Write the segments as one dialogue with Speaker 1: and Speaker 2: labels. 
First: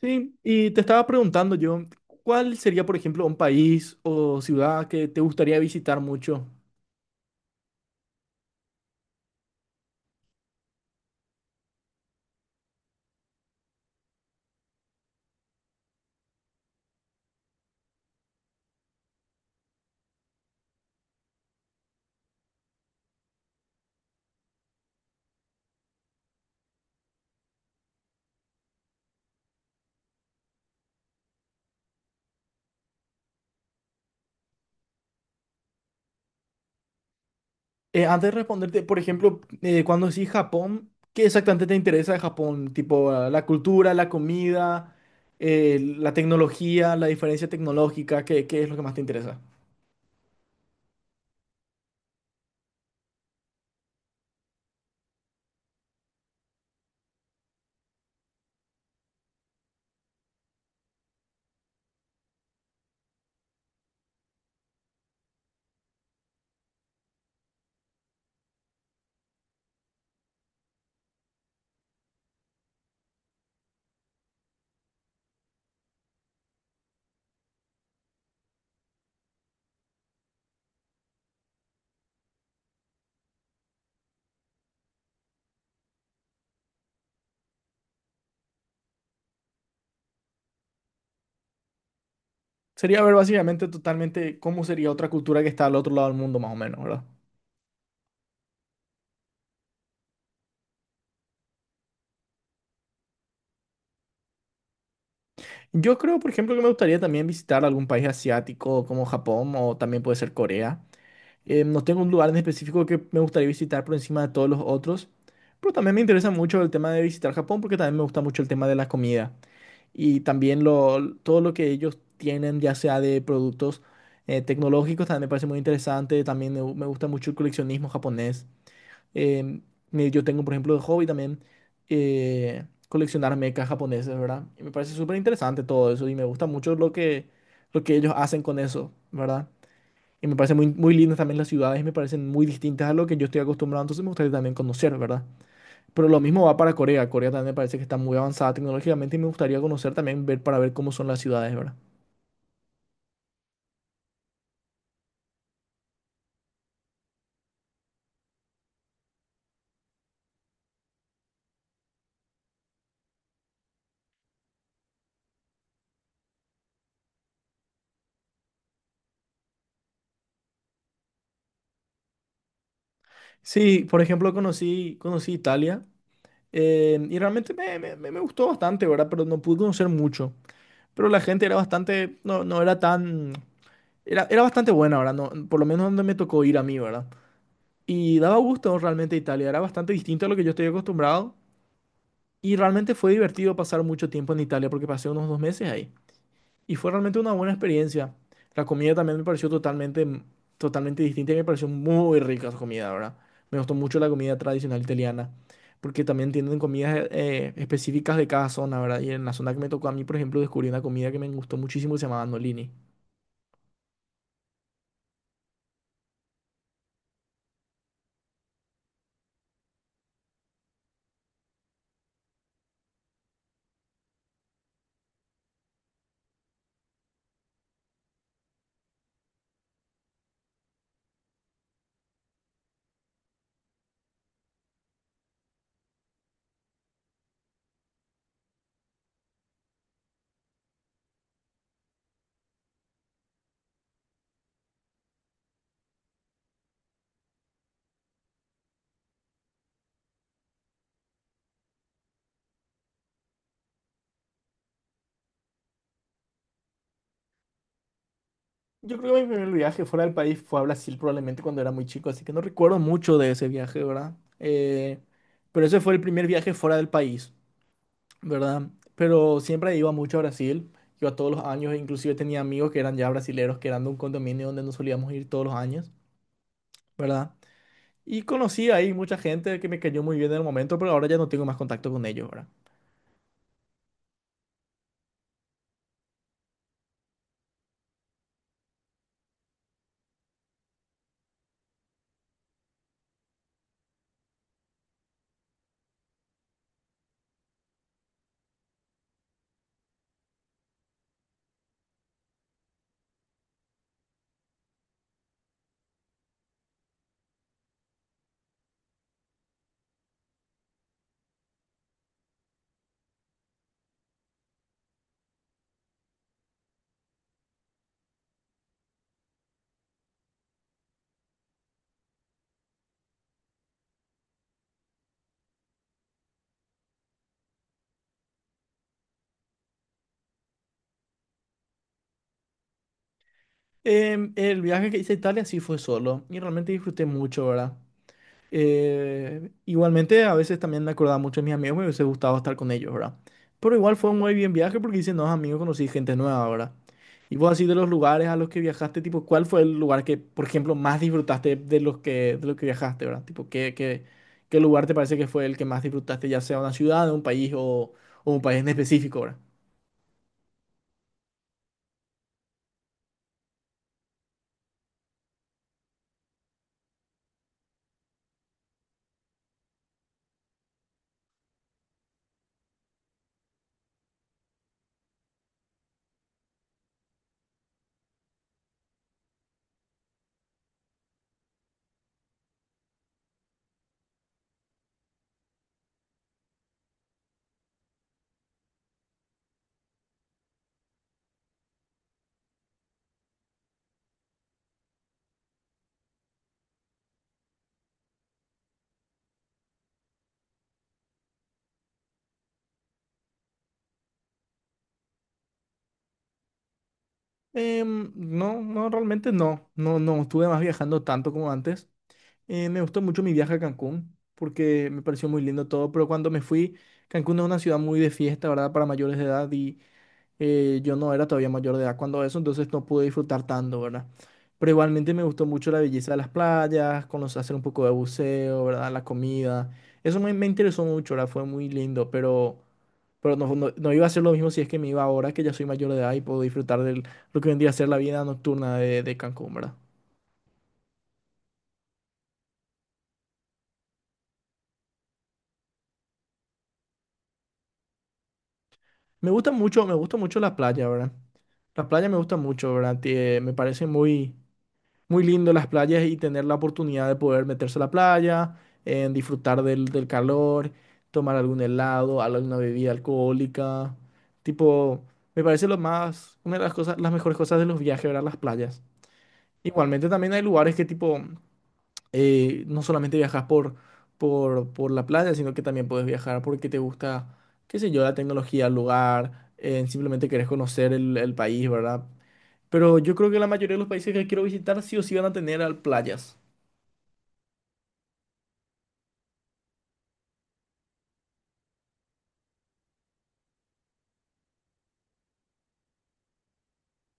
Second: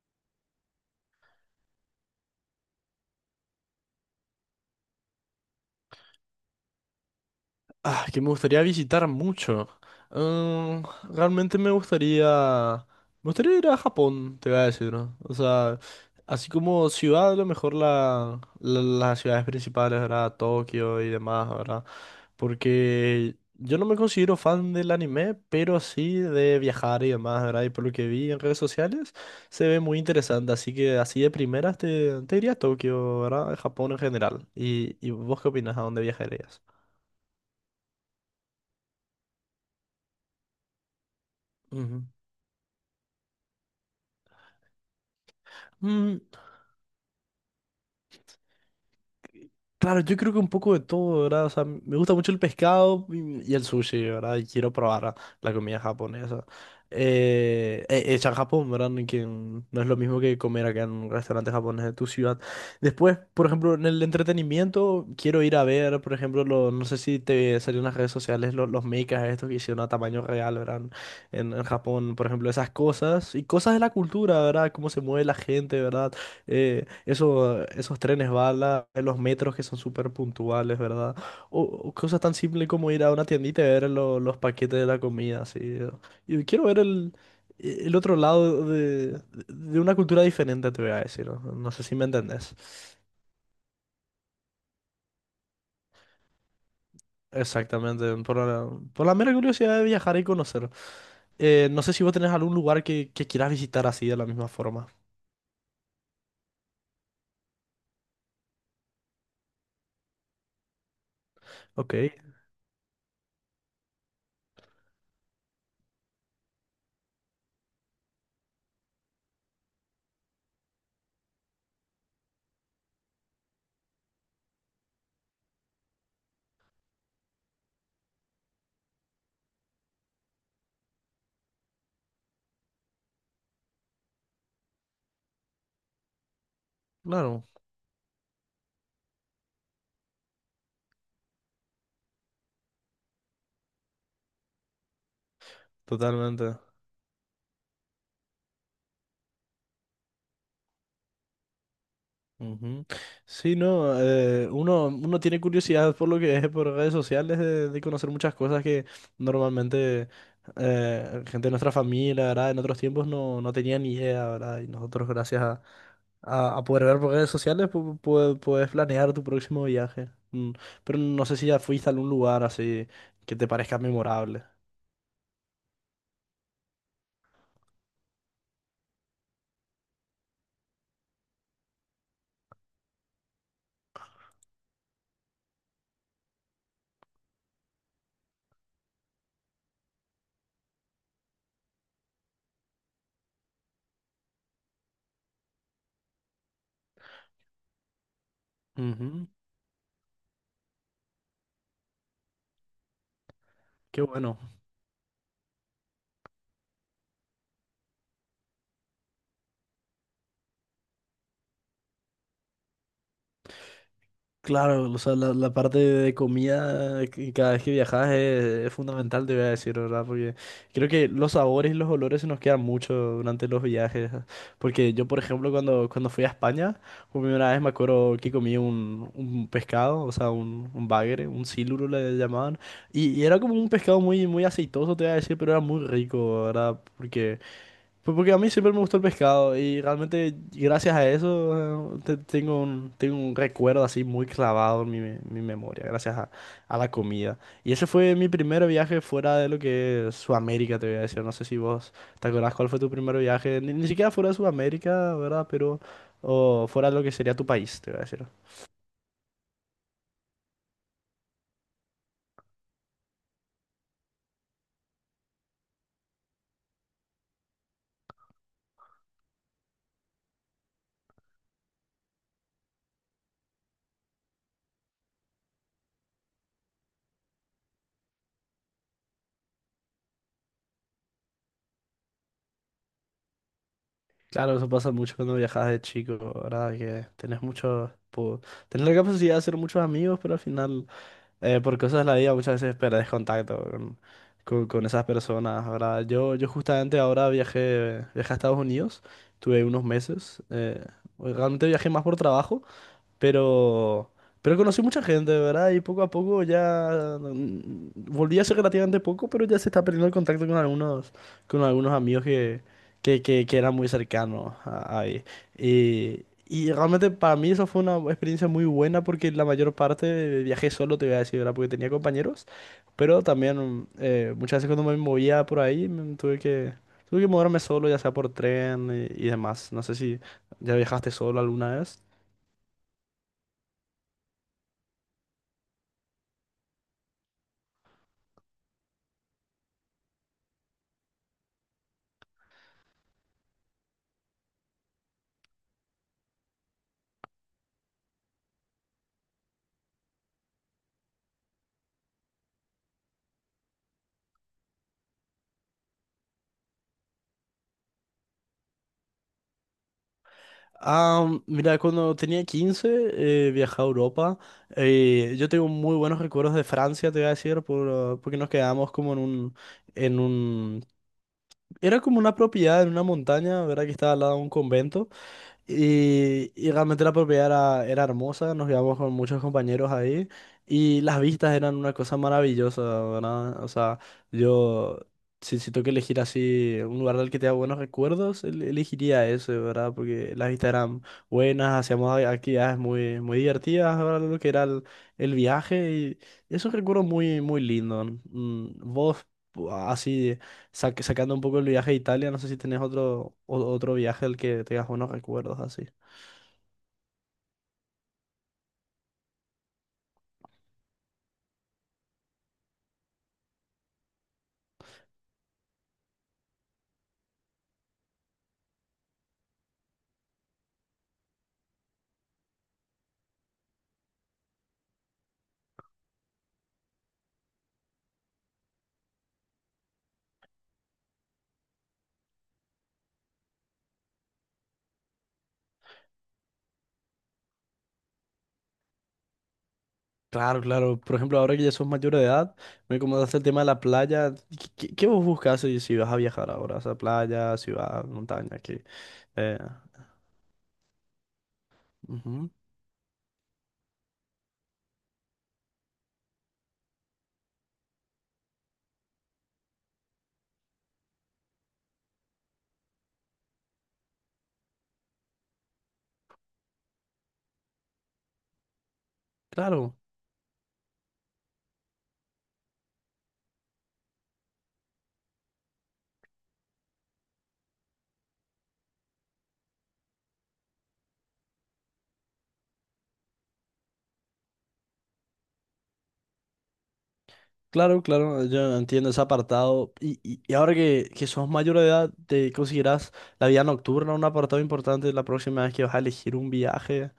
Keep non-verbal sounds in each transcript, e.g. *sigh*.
Speaker 1: Sí, y te estaba preguntando yo, ¿cuál sería, por ejemplo, un país o ciudad que te gustaría visitar mucho?
Speaker 2: Ah, que me gustaría visitar mucho. Mm, Realmente me gustaría. Me gustaría ir a Japón, te voy a decir, ¿no? O sea, así como ciudad, a lo mejor las ciudades principales, ¿verdad? Tokio y demás, ¿verdad? Porque yo no me considero fan del anime, pero sí de viajar y demás, ¿verdad? Y por lo que vi en redes sociales, se ve muy interesante. Así que así de primeras te iría a Tokio, ¿verdad? Japón en general. ¿Y vos qué opinas? ¿A dónde viajarías?
Speaker 1: Antes de responderte, por ejemplo, cuando decís Japón, ¿qué exactamente te
Speaker 2: Ujú.
Speaker 1: interesa de Japón? Tipo, ah, la cultura, la comida, la
Speaker 2: Mm,
Speaker 1: tecnología, la diferencia tecnológica, ¿qué es lo que más te interesa?
Speaker 2: claro, yo creo que un poco de todo, ¿verdad? O sea, me gusta mucho el pescado y el sushi, ¿verdad? Y quiero probar la comida japonesa. Hecha en Japón, ¿verdad? Ni que no es lo mismo que comer acá en un restaurante japonés de tu ciudad. Después, por ejemplo, en el entretenimiento, quiero ir a ver, por ejemplo, no sé si te salieron en las redes sociales los mechas estos que hicieron a tamaño real, ¿verdad? En Japón, por ejemplo, esas cosas y cosas de la cultura, ¿verdad? Cómo se mueve la gente, ¿verdad? Esos trenes bala, los metros que son súper puntuales, ¿verdad? O cosas tan simples como ir a una tiendita y ver los paquetes de la comida, así. Y quiero ver el otro lado de una cultura diferente, te voy a decir. No, no sé si me entendés.
Speaker 1: Sería ver básicamente totalmente cómo sería otra cultura que está al otro lado del mundo, más o menos, ¿verdad?
Speaker 2: Exactamente, por la mera curiosidad de viajar y conocer. No sé si vos tenés algún lugar que quieras visitar así de la misma forma.
Speaker 1: Yo creo, por ejemplo, que me gustaría también visitar algún país asiático como Japón o también puede ser Corea. No
Speaker 2: Ok,
Speaker 1: tengo un lugar en específico que me gustaría visitar por encima de todos los otros, pero también me interesa mucho el tema de visitar Japón porque también me gusta mucho el tema de la comida y también todo lo que ellos tienen, ya sea de productos tecnológicos, también me parece muy interesante. También me gusta mucho el coleccionismo japonés. Eh, yo tengo, por ejemplo, de hobby también coleccionar mechas japoneses, ¿verdad? Y me parece súper interesante todo eso y me gusta mucho
Speaker 2: claro,
Speaker 1: lo que ellos hacen con eso, ¿verdad? Y me parece muy lindas también las ciudades y me parecen muy distintas a lo que yo estoy acostumbrado, entonces me gustaría también conocer, ¿verdad? Pero lo mismo va
Speaker 2: totalmente.
Speaker 1: para Corea. Corea también me parece que está muy avanzada tecnológicamente y me gustaría conocer también, ver para ver cómo son las ciudades, ¿verdad?
Speaker 2: Ujú. Sí, no, uno tiene curiosidad por lo que es por redes sociales de conocer muchas cosas que normalmente gente de nuestra familia, ¿verdad? En otros tiempos no tenía ni idea, ¿verdad? Y nosotros gracias a poder ver por redes sociales puedes planear tu próximo viaje. Pero no sé si ya fuiste a algún lugar así que te parezca
Speaker 1: Sí, por ejemplo,
Speaker 2: memorable.
Speaker 1: conocí Italia y realmente me gustó bastante, ¿verdad? Pero no pude conocer mucho. Pero la gente era bastante, no, no era tan, era, era bastante buena, ¿verdad? No, por lo menos donde me tocó ir a mí, ¿verdad? Y daba gusto realmente Italia, era bastante distinto a lo que yo estoy acostumbrado y realmente fue divertido pasar mucho tiempo en Italia porque pasé unos dos meses ahí y fue realmente una buena experiencia. La comida también me
Speaker 2: Ujú.
Speaker 1: pareció totalmente distinta y me pareció muy rica su comida, ¿verdad? Me gustó mucho
Speaker 2: Qué
Speaker 1: la comida
Speaker 2: bueno.
Speaker 1: tradicional italiana porque también tienen comidas específicas de cada zona, ¿verdad? Y en la zona que me tocó a mí, por ejemplo, descubrí una comida que me gustó muchísimo que se llamaba Nolini.
Speaker 2: Claro, o sea, la parte de comida que cada vez que viajas es fundamental, te voy a decir, ¿verdad? Porque creo que los sabores y los olores se nos quedan mucho durante los viajes. Porque yo, por ejemplo, cuando fui a España, por primera vez me acuerdo que comí un pescado, o sea, un bagre, un siluro le llamaban. Y era como un pescado muy, muy aceitoso, te voy a decir, pero era muy rico, ¿verdad? Porque, pues, porque a mí siempre me gustó el pescado y realmente gracias a eso tengo un recuerdo así muy clavado en mi memoria, gracias a la comida. Y ese fue mi primer viaje fuera de lo que es Sudamérica, te voy a decir. No sé si vos te acordás cuál fue tu primer viaje, ni siquiera fuera de Sudamérica, ¿verdad? Pero o fuera de lo que sería tu país, te voy a decir.
Speaker 1: Yo creo que mi primer viaje fuera del país fue a Brasil probablemente cuando era muy chico, así que no recuerdo mucho de ese viaje, ¿verdad? Pero ese fue el primer viaje fuera del país, ¿verdad? Pero siempre iba mucho a Brasil, iba todos los años, e inclusive tenía amigos que eran ya brasileros, que eran de un condominio donde nos solíamos ir todos los años, ¿verdad? Y conocí ahí mucha gente que me cayó muy bien en el momento, pero ahora ya no tengo más contacto con ellos, ¿verdad?
Speaker 2: Claro, eso pasa mucho cuando viajas de chico, ¿verdad? Que tenés mucho, tenés la capacidad de hacer muchos amigos, pero al final... por cosas de la vida muchas veces perdés contacto con esas personas, ¿verdad? Yo justamente ahora viajé a Estados Unidos, tuve unos meses, realmente viajé más por trabajo, pero, pero conocí mucha gente, ¿verdad? Y poco a poco ya volví hace relativamente poco, pero ya se está perdiendo el contacto con algunos amigos que eran muy cercanos ahí. Y realmente para mí eso fue una experiencia muy buena porque la mayor parte viajé solo, te voy a decir, ¿verdad? Porque tenía compañeros, pero también muchas veces cuando me movía por ahí tuve que moverme solo, ya sea por tren y demás. No sé si ya viajaste solo alguna vez.
Speaker 1: El viaje que hice a Italia sí fue solo y realmente disfruté mucho, ¿verdad? Igualmente, a veces también me acordaba mucho de mis amigos, me hubiese gustado estar con ellos, ¿verdad? Pero igual fue un muy bien viaje porque hice nuevos amigos, conocí gente nueva, ¿verdad? Y vos así de los lugares a los que viajaste, tipo, ¿cuál fue el lugar que, por ejemplo, más disfrutaste de los que viajaste, ¿verdad? Tipo, ¿qué lugar te parece que fue el que más disfrutaste, ya sea una ciudad, o un país en específico, ¿verdad?
Speaker 2: Ah, mira, cuando tenía 15 viajé a Europa. Yo tengo muy buenos recuerdos de Francia, te voy a decir, porque nos quedamos como en un... Era como una propiedad en una montaña, ¿verdad? Que estaba al lado de un convento. Y realmente la propiedad era hermosa, nos íbamos con muchos compañeros ahí y las vistas eran una cosa maravillosa, ¿verdad? O sea, yo, si tengo que elegir así un lugar del que tenga buenos recuerdos, elegiría ese, ¿verdad? Porque las vistas eran buenas, hacíamos actividades muy, muy divertidas, ¿verdad? Lo que era el viaje y es un recuerdo muy, muy lindo. Vos, así. Sacando un poco el viaje a Italia, no sé si tenés otro viaje al que tengas buenos recuerdos así.
Speaker 1: No, realmente no. No estuve más viajando tanto como antes. Me gustó mucho mi viaje a Cancún porque me pareció muy lindo todo, pero cuando me fui, Cancún es una ciudad muy de fiesta, ¿verdad? Para mayores de edad y yo no era todavía mayor de edad cuando eso, entonces no pude disfrutar tanto, ¿verdad? Pero igualmente me gustó mucho la belleza de las playas, conocer, hacer un poco de buceo, ¿verdad? La comida. Eso me interesó mucho, ¿verdad? Fue muy lindo, pero no iba a ser lo mismo si es que me iba ahora, que ya soy mayor de edad y puedo disfrutar de lo que vendría a ser la vida nocturna de Cancún, ¿verdad?
Speaker 2: Claro, claro. Por ejemplo, ahora que ya sos mayor de edad, me comentaste el tema de la playa. ¿Qué, qué vos buscas si vas a viajar ahora? O sea, playa, ciudad, montaña, qué. Eh,
Speaker 1: Me gusta mucho la playa, ¿verdad? Las playas me gustan
Speaker 2: ujú.
Speaker 1: mucho, ¿verdad? Muy lindo las playas y tener la oportunidad de poder meterse a la playa, en disfrutar del, del calor, tomar algún helado, alguna bebida alcohólica. Tipo, me parece una de las cosas, las mejores cosas de los viajes, ¿verdad? Las playas.
Speaker 2: Claro,
Speaker 1: Igualmente también hay lugares que tipo, no solamente viajas por la playa, sino que también puedes viajar porque te gusta, qué sé yo, la tecnología, el lugar, simplemente querés conocer el país, ¿verdad? Pero yo creo que la mayoría de los países que quiero visitar sí o sí van a tener playas.
Speaker 2: claro, claro. Yo entiendo ese apartado. Y ahora que sos mayor de edad, ¿te considerás la vida nocturna un apartado importante la próxima vez que vas a elegir un viaje?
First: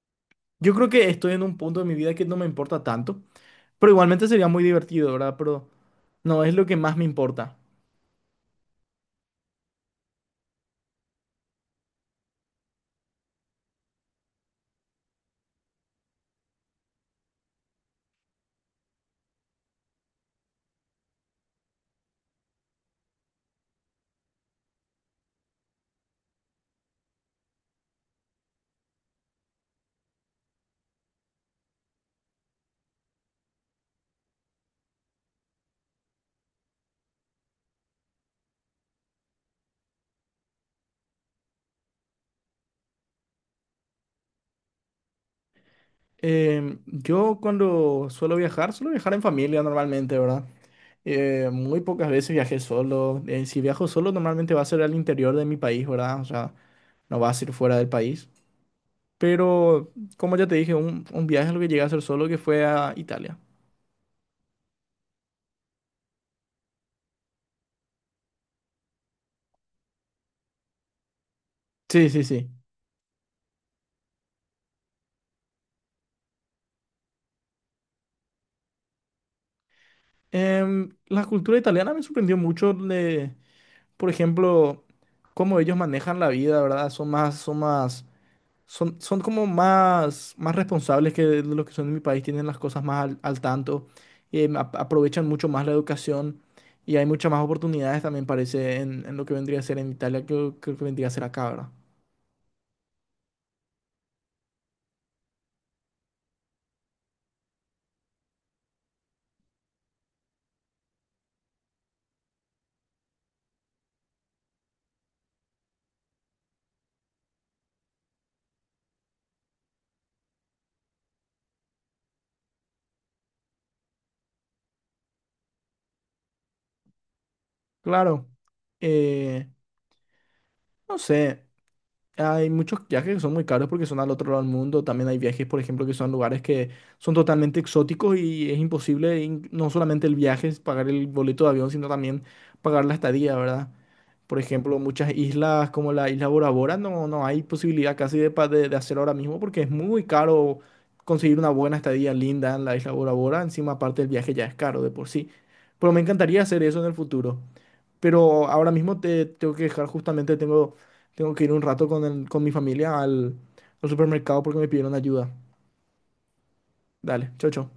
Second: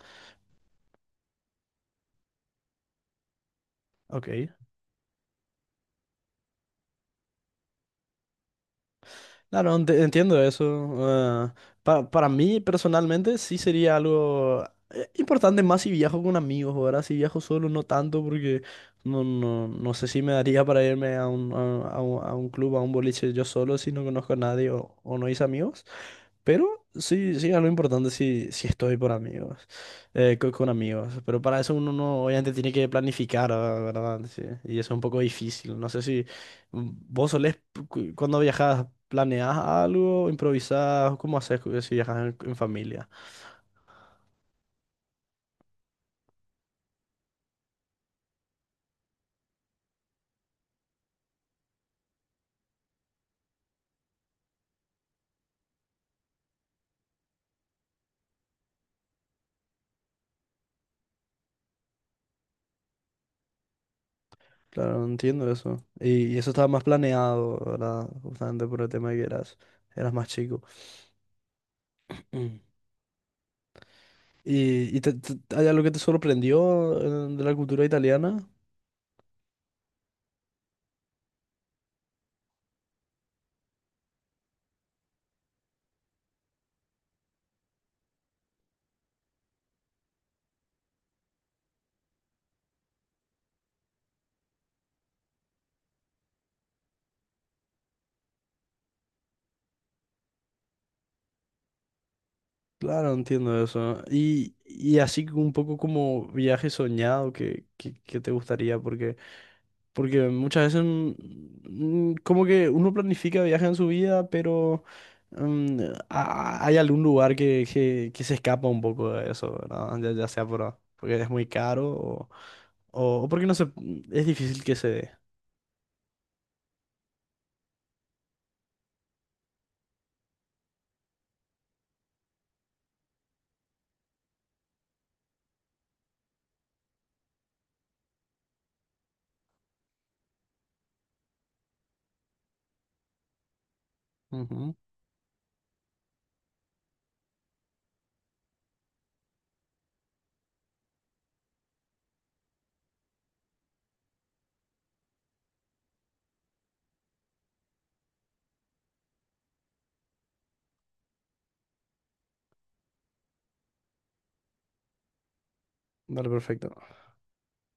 Speaker 1: Yo creo que estoy en un punto de mi vida que no me importa tanto, pero
Speaker 2: Ok.
Speaker 1: igualmente sería muy divertido, ¿verdad? Pero no es lo que más me importa.
Speaker 2: Claro, entiendo eso. Para mí personalmente sí sería algo importante más si viajo con amigos, ahora si viajo solo no tanto porque no, no, no sé si me daría para irme a un club, a un boliche yo solo si no conozco a nadie o no hice amigos. Pero sí, sí, algo importante si estoy por amigos, con, amigos. Pero para eso uno no, obviamente tiene que planificar, ¿verdad? Sí, y eso es un poco difícil. No sé si vos solés, cuando viajas, planeás algo, improvisás, ¿cómo haces si viajas en familia?
Speaker 1: Yo cuando suelo viajar en familia normalmente, ¿verdad? Muy pocas veces viajé solo. Si viajo solo, normalmente va a ser al interior de mi país, ¿verdad? O sea, no va a ser fuera del país. Pero, como ya te dije, un viaje es lo que llegué a hacer solo que fue a Italia.
Speaker 2: Claro, no entiendo eso. Y eso estaba más planeado, ¿verdad? Justamente por el tema de que eras más chico.
Speaker 1: Sí,
Speaker 2: *clears throat*
Speaker 1: sí, sí.
Speaker 2: Mm. ¿Y hay algo que te sorprendió de la cultura italiana?
Speaker 1: La cultura italiana me sorprendió mucho, por ejemplo, cómo ellos manejan la vida, ¿verdad? Son más, son como más responsables que de lo que son en mi país, tienen las cosas más al, al tanto, aprovechan mucho más la educación y hay muchas más oportunidades también parece en lo que vendría a ser en Italia que lo que vendría a ser acá, ¿verdad?
Speaker 2: Claro, entiendo eso. Y así un poco como viaje soñado que te gustaría, porque muchas veces como que uno planifica viajes en su vida, pero mm, hay algún lugar que se escapa un poco de eso, ¿verdad? Ya sea porque es muy caro o porque no se, es difícil que se dé.
Speaker 1: Claro, eh, no sé. Hay muchos viajes que son muy caros porque son al otro lado del mundo. También hay viajes, por ejemplo, que son lugares que son totalmente exóticos y es imposible, no solamente el viaje, es pagar el boleto de avión, sino también pagar la estadía, ¿verdad? Por
Speaker 2: Ujú.
Speaker 1: ejemplo, muchas islas como la isla Bora Bora no hay posibilidad casi de, de hacer ahora mismo porque es muy caro conseguir una buena estadía linda en la isla Bora Bora. Encima, aparte, el viaje ya es caro de por sí. Pero me encantaría hacer eso en el futuro. Pero ahora mismo te tengo que dejar, justamente tengo que ir un rato con mi familia al supermercado porque me pidieron ayuda.
Speaker 2: Vale, perfecto.
Speaker 1: Dale, chau, chau.